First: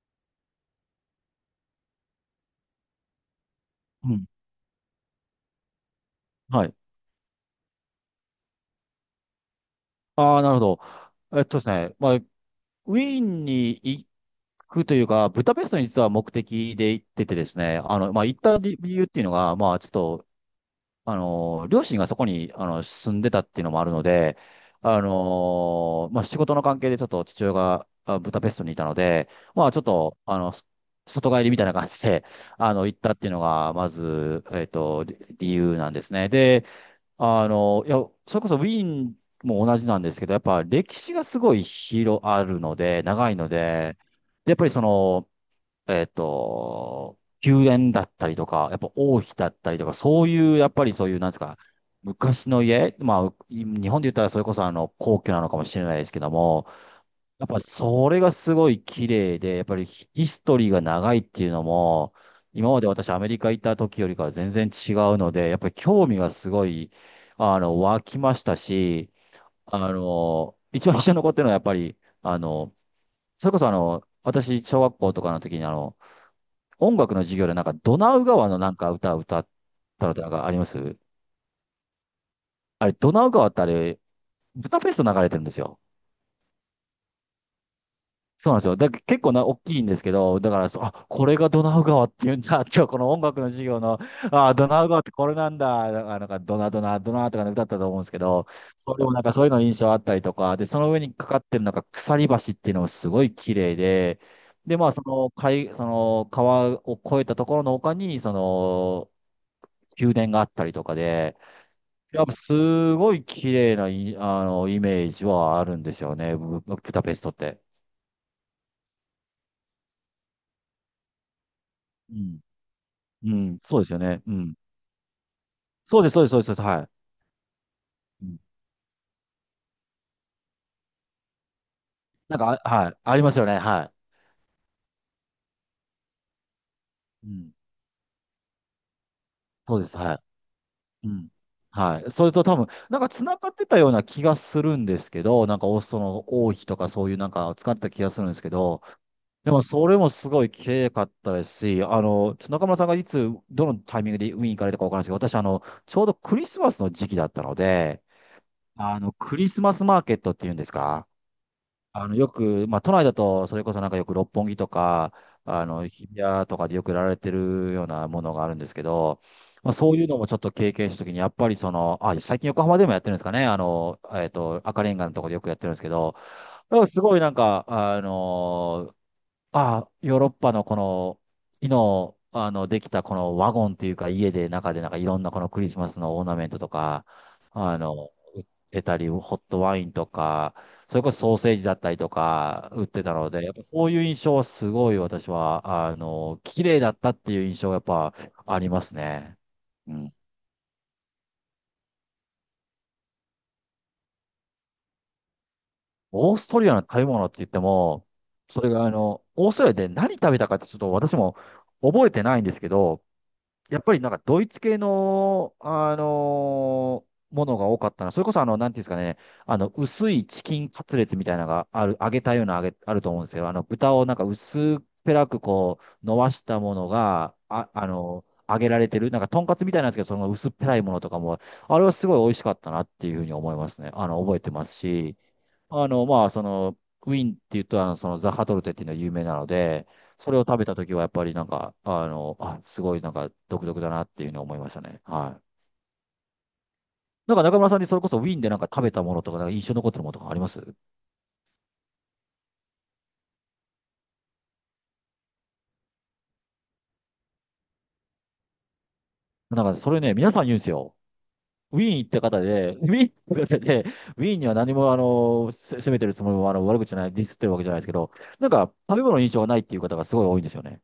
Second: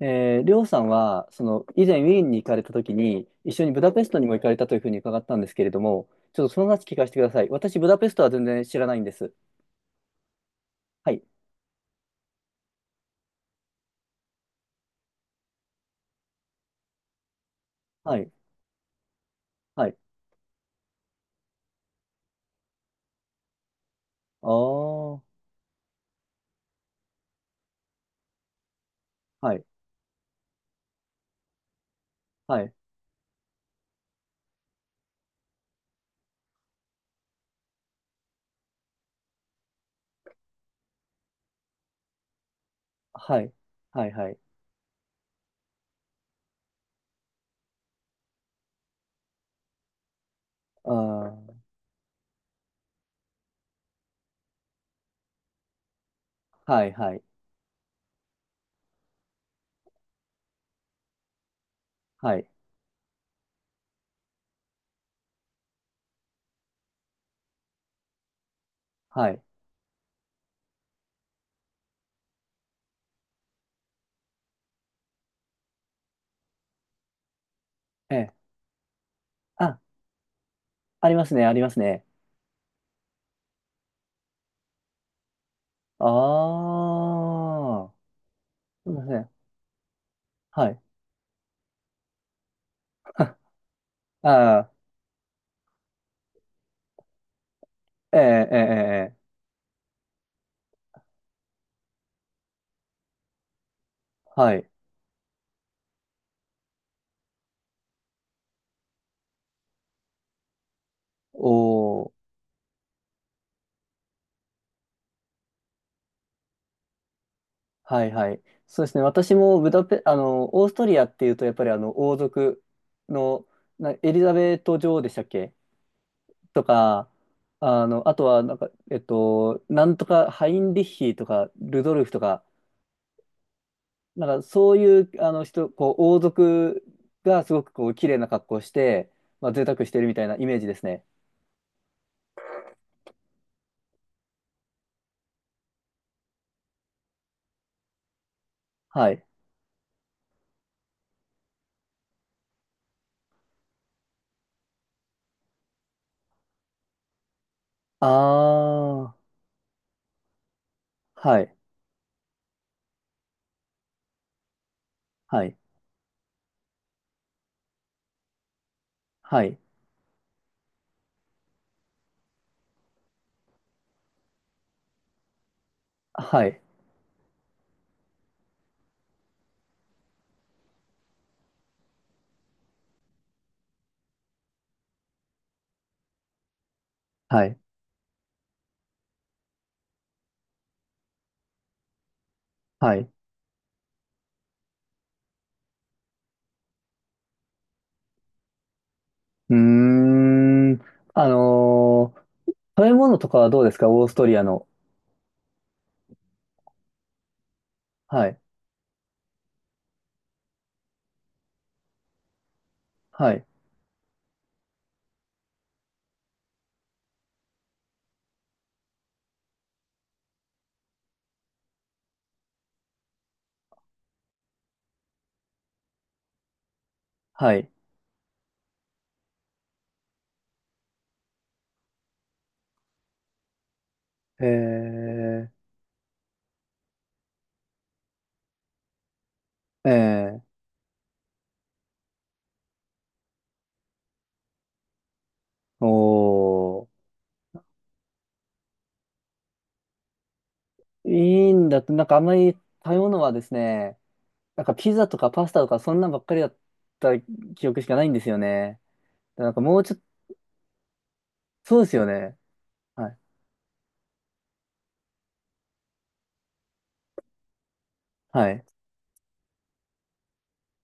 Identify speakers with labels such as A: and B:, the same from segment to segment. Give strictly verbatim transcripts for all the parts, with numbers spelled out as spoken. A: えー、りょうさんは、その、以前ウィーンに行かれたときに、一緒にブダペス
B: う
A: トに
B: ん。
A: も行かれたというふうに伺ったんですけれども、ちょっとそ
B: は
A: の
B: い。
A: 話聞かせてください。私、ブダペストは全然知らないんです。
B: ああ、なるほど。
A: はい、
B: えっとですね、まあ、ウィーンに行くというか、ブダペストに実は目的で行っててですね、あの、
A: は
B: まあ、
A: い、
B: 行った理理由っていうのが、まあ、ち
A: は
B: ょっ
A: い。
B: と、あの、両親がそこに、あの、住んでたっていうのもあるので、
A: あ
B: あ
A: あ、は
B: の、まあ、仕事の関係でちょっと父親があブダペストにいたので、
A: い、
B: まあ、ちょっと、あの、そ外帰りみたいな感じで、
A: は
B: あ
A: い、
B: の、行ったっていうのが、まず、えっと、理理由なんですね。で、あの、いや、それこそウィーンも同じなんですけど、やっぱ歴史がすごい広あるので、長い
A: は
B: の
A: い、
B: で、
A: はい、はい。
B: で、やっぱりその、えっと、宮殿だったりとか、やっぱ王妃だったりとか、そういう、やっぱ
A: あ
B: りそういう、なんです
A: ー、
B: か、昔の家、まあ、日本で言ったらそれこそあの、皇居なのかもしれないですけども、
A: はい、はい、
B: やっぱそれがすごい綺麗で、やっぱりヒヒストリーが長いっていうのも、
A: はい、
B: 今まで私アメリカ行った時よりかは全然違うので、やっぱり興味がすごい、あの、湧きましたし、
A: はい。
B: あの、一番印象に残ってるのはやっぱり、あの、それこそあの、私、小学校とかの時にあの、音楽の授業でなんかドナ
A: え
B: ウ
A: え。
B: 川のなんか歌を歌っ
A: あ、
B: たのってなんかあります？
A: ありますね、ありますね。
B: あれ、ドナウ川ってあれ、ブダペスト流れてるんですよ。
A: ああ、
B: そうなんですよ。
A: す
B: だ、
A: みませ
B: 結
A: ん。
B: 構な、大きいんですけど、だか
A: は
B: ら
A: い。
B: そう、あ、これがドナウ川っていうんだ。今日この音
A: あ
B: 楽の授業の、あ、ド
A: あ、
B: ナウ川ってこれなんだ。あなんか、ドナドナ、ドナとかね歌ったと思うんです
A: え
B: けど、
A: え、ええ、
B: それ
A: え
B: も
A: え。
B: なんかそういうの印象あったりとか、で、その上にかかってるなんか鎖橋っていうのもすごい綺麗で、
A: はい。
B: で、まあ、その海、その川を越えたところの丘に、その、宮殿があったりとかで、
A: お
B: や
A: ー。
B: っぱすごい綺麗ない、あの、イメージはあるんですよね、ブブダペストって。
A: はいはい。そうですね。私もブダペ、あの、オーストリアっていうと、やっぱりあの、
B: う
A: 王
B: ん
A: 族
B: う
A: の、
B: ん、そうで
A: な、
B: すよ
A: エリ
B: ね。う
A: ザ
B: ん。
A: ベート女王でしたっけ
B: そうです、そうです、そうです、そうです、
A: と
B: は
A: か、あの、あと
B: い。うん
A: は、なんか、えっと、なんとか、ハインリッヒとか、ルドルフと
B: なん
A: か、
B: か、あはい。ありますよね。は
A: なんか、そういう、あの人、こう、王族
B: い。う
A: が
B: ん。
A: すごく、こう、綺麗な格好をして、まあ、贅
B: そう
A: 沢
B: で
A: し
B: す、
A: てるみ
B: は
A: たいなイメージですね。
B: い。うん。はい。それと多分、なんか繋がってたような気がするんですけど、なんかオストの王妃とかそういうなんか使ってた気がするんですけど、
A: はい。
B: でもそれもすごい綺麗かったですし、あの、ちょっと中村さんがいつ、どのタイミングでウィーン行かれたかわからないですけど、私、あの、ちょうどクリスマスの時期だったので、あの、
A: あ
B: ク
A: あ、
B: リスマスマーケットっていうんですか？
A: はい、
B: あの、よく、まあ、都内だと、それこそなんかよく六本木とか、
A: はい、
B: あの、日比谷とかでよく売られてるようなものがあるんですけど、
A: はい、
B: まあ、そういうのもちょっと経験したときに、やっぱりその、あ、最近横浜でもやってるんですかね、あの、えっと、赤レンガのところでよくやってるんですけど、
A: はい、
B: だからすごいなんか、あのあ、ヨーロッパのこの、木の、あの、できたこのワゴンっていうか、家で中でなんかいろんなこのクリスマスのオーナメントとか、
A: はい、
B: あの、売ってたり、ホットワインとか、それこそソーセージだったりとか、売っ
A: は
B: て
A: い。
B: たので、やっぱそういう印象はすごい私は、あの、綺麗だったっていう印象がやっぱありますね。
A: うー
B: うん。
A: ん。あのー食べ物とかはどうですか、オーストリアの。
B: オーストリアの食べ物って言っても、
A: はい。
B: それがあの、オーストリアで何食べたかってちょっと私も覚えてないんですけど、
A: はい。
B: やっぱりなんかドイツ系の、あのーものが多かったな。それこそあの、なんていうんですかね、あの、薄いチキンカツレツみたいなのがある、揚げたような揚げ、あると思うんですよ。あの、豚をなんか薄っぺらくこう、伸ばしたものが、
A: はい。
B: あ、あの、揚げられてる。なんか、とんかつみたいなんですけど、その薄っぺらいものとかも、あれはすごい美味しかったなっていうふうに思いますね。あの、覚えてます
A: え
B: し、あの、まあ、その、ウィーンって言うと、あの、その、ザハトルテっていうのが有名なので、
A: ー、
B: それ
A: え
B: を食べたときは、やっぱりなんか、あの、あ、すごいなんか、独特だなっていうのを思いましたね。はい。
A: ー、おー。
B: なんか中村さんにそれこそウィーンでなんか食べたものとか、なんか印象に残ってるものとかあります？
A: いいんだって、なんかあんまり食べ物はですね、なんかピザとかパスタとかそんなんばっかりだった記憶しかないんですよね。なんか
B: なんか
A: もう
B: そ
A: ちょっ
B: れ
A: と、
B: ね、皆さん言うんですよ。
A: そ
B: ウ
A: うで
B: ィー
A: す
B: ン
A: よ
B: 行った
A: ね。
B: 方で、ウィーン
A: は
B: 行
A: い。
B: った方で、ウィーンには何もあの、せ責めてるつもりもあの悪口じゃない、ディスってるわけじゃないですけど、なん
A: はい。
B: か食べ物の印象がないっていう方がすごい多いんですよね。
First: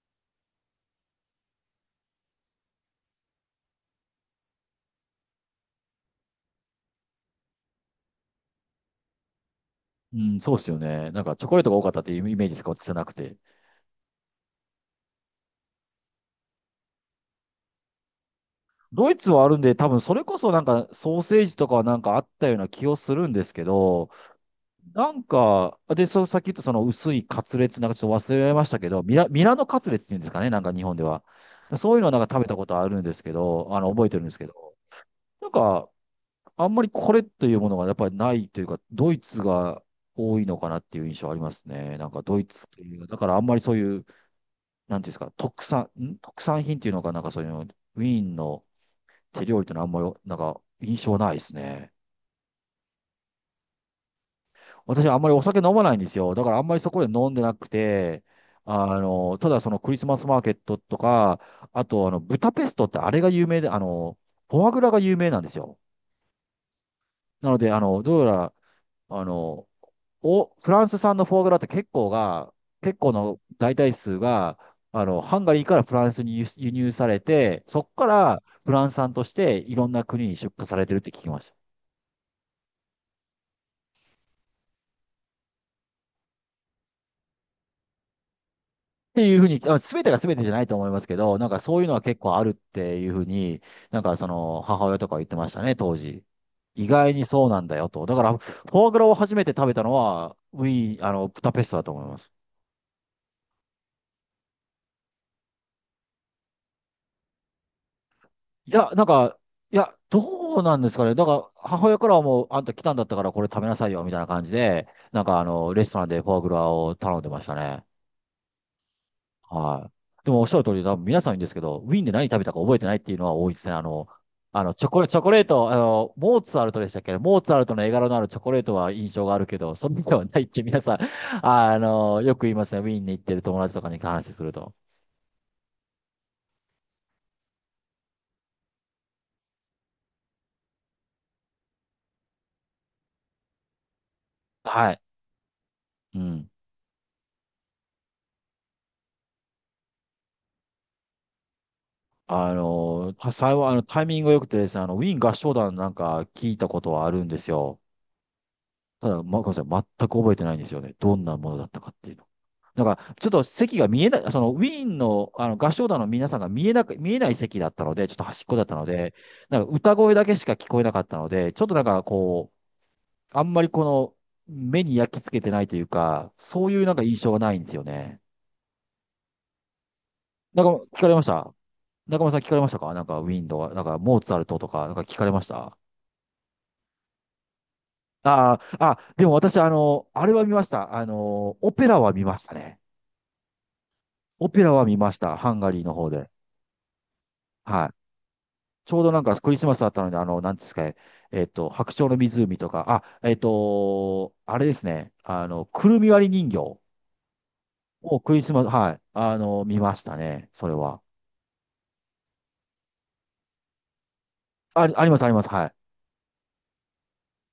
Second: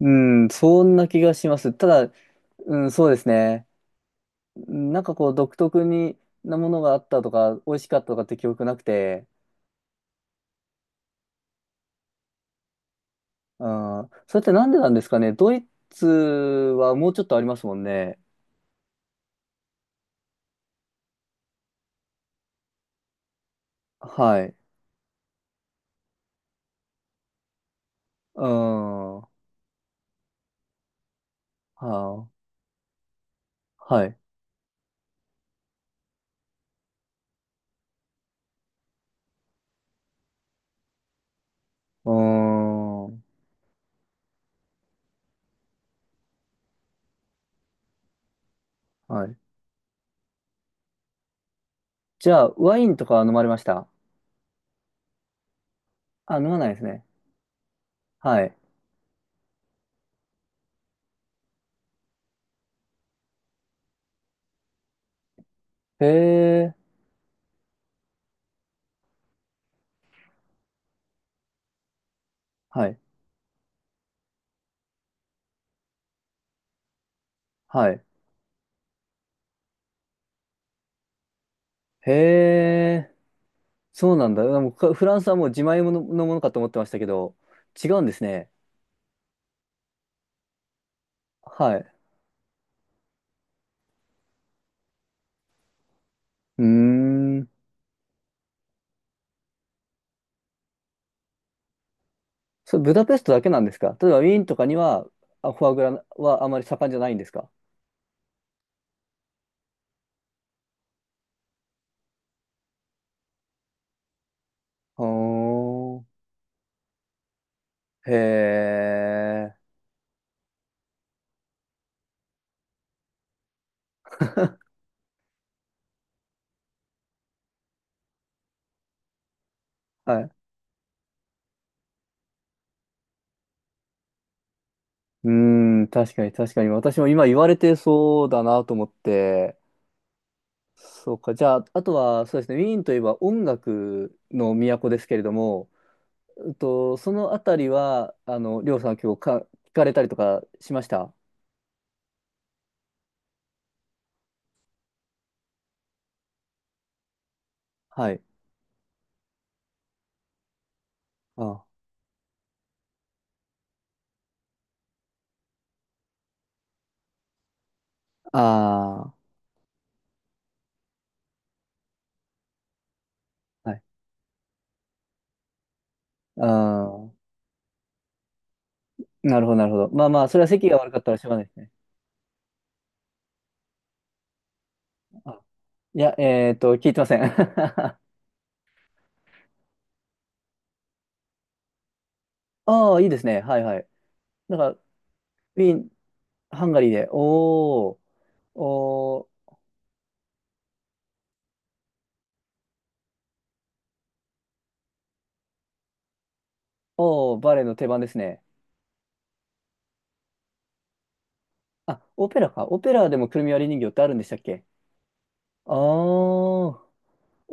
A: うん、そんな気がします。ただ、うん、そうですね。うん、なんかこう独特になものがあったとか、美味しかったとかって記憶なくて、
B: うん、そうですよね。なんかチョコレートが多かったっていうイメージしか私はなくて。
A: ああ、それってなんでなんですかね。ドイツはもうちょっとありますもんね。
B: ドイツはあるんで、多分それこそなんかソーセージとかはなんかあったような気をするんですけど、
A: はい。
B: なんか、で、そう、さっき言ったその薄いカツレツなんかちょっと忘れ
A: う
B: られましたけど、ミ
A: ん。は
B: ラ、ミラノカツレツっていうんですかね、なんか日本では。そういうのはな
A: あ、
B: んか食べたことあるんですけど、あの、
A: は
B: 覚えて
A: い。
B: るんですけど、なんか、あんまりこれというものがやっぱりないというか、ドイツが多いのかなっていう印象ありますね。な
A: う
B: んかドイツ系が、だ
A: ん。
B: からあんまりそういう、なんていうんですか、特産、ん特産品っていうのかなんかそういうの、ウィーンの、
A: はい。
B: 手料理ってのはあんまり、なんか、印象ないですね。
A: じゃあ、ワインとかは飲まれました？
B: 私はあんまりお酒飲まないんですよ。
A: あ、飲
B: だか
A: ま
B: らあ
A: な
B: ん
A: い
B: ま
A: で
B: り
A: す
B: そ
A: ね。
B: こで飲んでなくて、
A: はい。
B: あの、ただそのクリスマスマーケットとか、あとあの、ブタペストってあれが有名で、あの、フォアグラが有名なんですよ。
A: へえ。
B: なので、あの、どうやら、あの、お、フランス産のフォアグラって結構が、
A: は
B: 結
A: い。
B: 構の大体数が、あの、ハンガリーからフランスに輸輸入されて、そこ
A: はい。
B: からフランス産としていろんな国に出荷されてるって聞きました。
A: へえ。そうなんだ。でもかフランスはもう自前もののものかと思ってましたけど、違うんですね。
B: っていうふうに、あ全てが全てじゃないと思いますけど、なんか
A: は
B: そういう
A: い。
B: のは結構あるっていうふうに、なんかその母親とか言ってましたね、当時。
A: うー
B: 意外にそ
A: ん。
B: うなんだよと。だから、フォアグラを初めて食べたのは、ウィーン、あの、ブダペストだと思います。
A: それ、ブダペストだけなんですか？例えば、ウィーンとかには、あ、フォアグラはあまり盛んじゃないんですか？
B: いや、なんか、いや、どうなんですかね。だから、母親からはもう、あんた来たんだったからこれ食べなさいよ、みたいな感じで、
A: お
B: なんかあの、レストランで
A: ー、
B: フォアグラを頼んでましたね。
A: へえ、
B: はい。でもおっしゃる通り、多分皆さん言うんですけど、ウィーンで何食べたか覚えてないっていうのは多いですね。あの、あの、チョコレ、チョコレート、あの、モーツァルトでしたっけ？モーツァルトの絵柄のあるチョコレートは印象があるけど、そんなで
A: は
B: は
A: い。
B: ないって皆さん、あの、よく言いますね。ウィーンに行ってる友達とかに話すると。
A: うーん、確かに確かに。私も今言われてそうだなと思って。そうか。じゃあ、あとは、そうですね。ウィーンといえば音楽の都
B: は
A: で
B: い。
A: すけれども、
B: う
A: う
B: ん。
A: んと、そのあたりは、あの、りょうさん今日か、聞かれたりとかしました？
B: あの、幸い、あの、タイミングが良くてですね、あの、ウィーン合唱団なんか聞いたことはあるんですよ。
A: はい。
B: ただ、ま、ごめんなさい。全く覚えてないんですよね。どんなもの
A: あ
B: だったかっていうの。だから、ちょっと席が見えない、そのウィーンの、あの合唱団の皆さんが見えなく、見えない席だったので、ちょっと端っこだったの
A: あ
B: で、なんか歌声だけしか聞こえなかったので、ちょっとなんかこう、あんまり
A: ー、はい。
B: この目に焼き付けてないというか、
A: あ
B: そういうなんか
A: ー、
B: 印象がないんですよね。
A: なるほど、なるほど。まあまあ、それは
B: なん
A: 席
B: か
A: が悪か
B: 聞
A: っ
B: か
A: た
B: れ
A: ら
B: ま
A: し
B: し
A: ょうがないで
B: た？
A: すね。
B: 中村さん聞かれましたか？なんかウィーンとか、なんかモーツァルトとか、なんか聞かれ
A: あ、
B: ました？
A: いや、えっと、聞いてません。あ
B: あー、あ、でも私、あの、あれは見ました。あの、オペラは見ましたね。
A: あ、いいですね。はいはい。
B: オ
A: なん
B: ペ
A: か、
B: ラ
A: ウ
B: は見ました。ハンガ
A: ィー
B: リー
A: ン、
B: の方で。
A: ハンガリーで、
B: は
A: お
B: い。
A: ー、
B: ちょうどな
A: お
B: んか
A: ー、
B: クリスマスだったので、あの、なんですかね、えっと、白鳥の湖とか、あ、えっと、あれですね、あの、くるみ割り人形
A: おー、バレエの定番です
B: をク
A: ね。
B: リスマス、はい、あの、見ましたね、それは。
A: あ、オペラか。オペラでもくるみ割り人形ってあるんでしたっけ？
B: あ、あります、あります、は
A: あ
B: い。
A: ー、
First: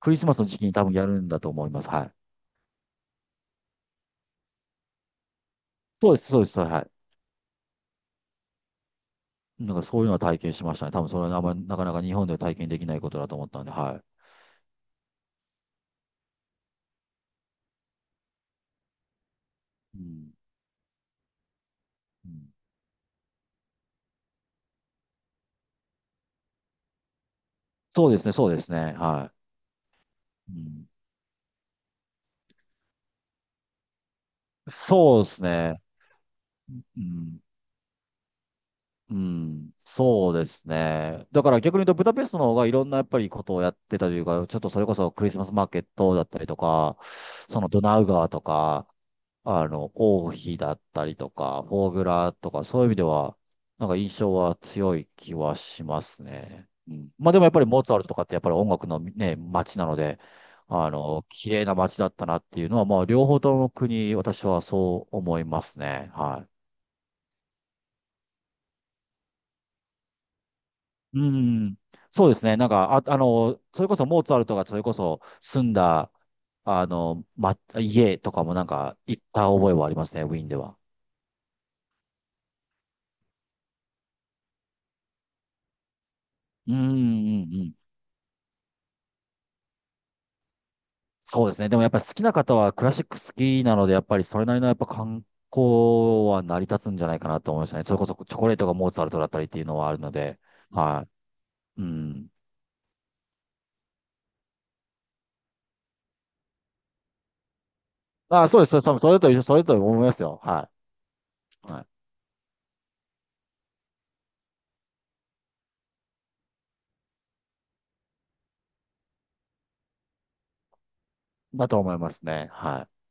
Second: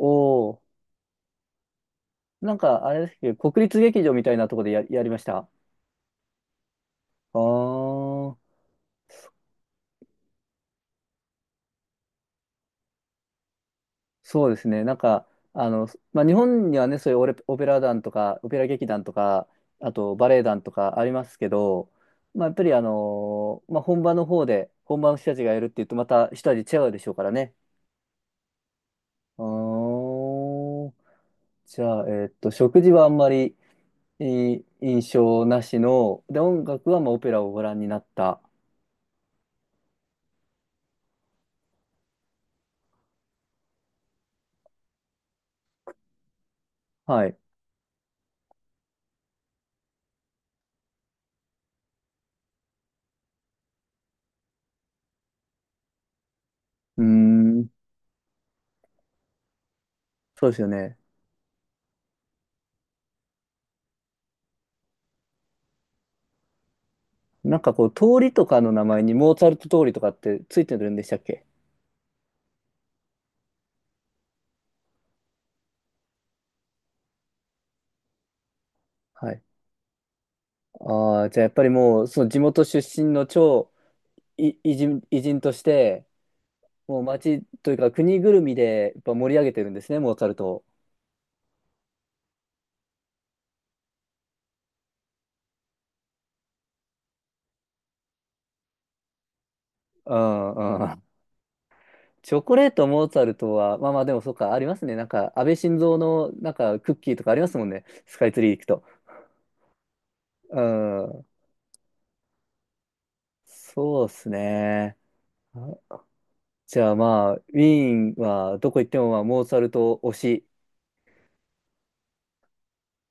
B: クリスマスの
A: ー。
B: 時期に多分やるんだと思います、はい。
A: なんか、あれですけど、国立劇場みたいなとこでや、やりました。
B: そうです、そうです、は
A: あー、
B: い。なんかそういうのは体験しましたね。多分それはあんまりなかなか日本では体験できないことだと思ったんで、はい。
A: そうですね。なんか、あの、まあ、日本にはね、そういうオレ、オペラ団とか、オペラ劇団とか、あ
B: う
A: とバ
B: ん、
A: レエ団とかありますけど、
B: う
A: まあ、や
B: ん、
A: っぱりあのーまあ、本場の方で、本場の人たちがやるっていうと、また一味違うでしょうからね。
B: そうですね、そうですね、は
A: あ
B: い。うん、
A: ー、じゃあ、えーっと、食事はあんまりいい印
B: そうです
A: 象な
B: ね。
A: しの、で、音楽は
B: う
A: まあオペラ
B: ん
A: をご覧になった。
B: うん、そうですね。だから逆に言うと、ブダペストの方がいろんなやっぱりことをやってたというか、ちょっとそれこそクリスマスマーケットだったりとか、
A: はい。
B: そのドナウ川とか、あの、王妃だったりとか、フォーグラとか、そういう意味では、なんか印象は強い気はしますね。う
A: うー
B: ん、まあでもやっぱり
A: ん、
B: モーツァルトとかってやっぱり音楽のね、街なので、
A: そうですよ
B: あ
A: ね。
B: の、綺麗な街だったなっていうのは、まあ両方とも国、私はそう思いますね。はい。
A: なんかこう、通りとかの名前にモーツァルト通りとかってついてるんでしたっ
B: う
A: け？
B: ん。そうですね。なんか、あ、あの、それこそモーツァルトがそれこそ住んだ、あの、ま、家とかもなんか行っ
A: はい。
B: た覚えはありますね、ウィーンでは。
A: ああ、じゃあやっぱりもう、その地元出身の超い偉人、偉人として、
B: うんう
A: もう町
B: んう
A: とい
B: ん。
A: うか国ぐるみでやっぱ盛り上げてるんですね、モーツァルトを。
B: そうですね。でもやっぱり好きな方はクラシック好きなので、やっぱりそれなりのやっぱ観光は成り立つんじゃないかなと思いましたね。それこそチョコレートがモーツァルトだったりっていうのはあるの
A: う
B: で。
A: んう
B: は
A: ん。
B: い。うん。
A: チョコレートモーツァルトは、まあまあでもそうか、ありますね。なんか、安倍晋三の、なんか、クッキーとかありますもんね。スカイツリ
B: あ、
A: ー
B: そ
A: 行
B: う
A: く
B: です。
A: と。
B: そうですそれと一緒、それと思いますよ。
A: う
B: は
A: ん。
B: い。はい。
A: そうですね。あ、じゃあまあ、ウィーンはどこ行っても、まあ、モーツァルト推し
B: だと思いますね。はい。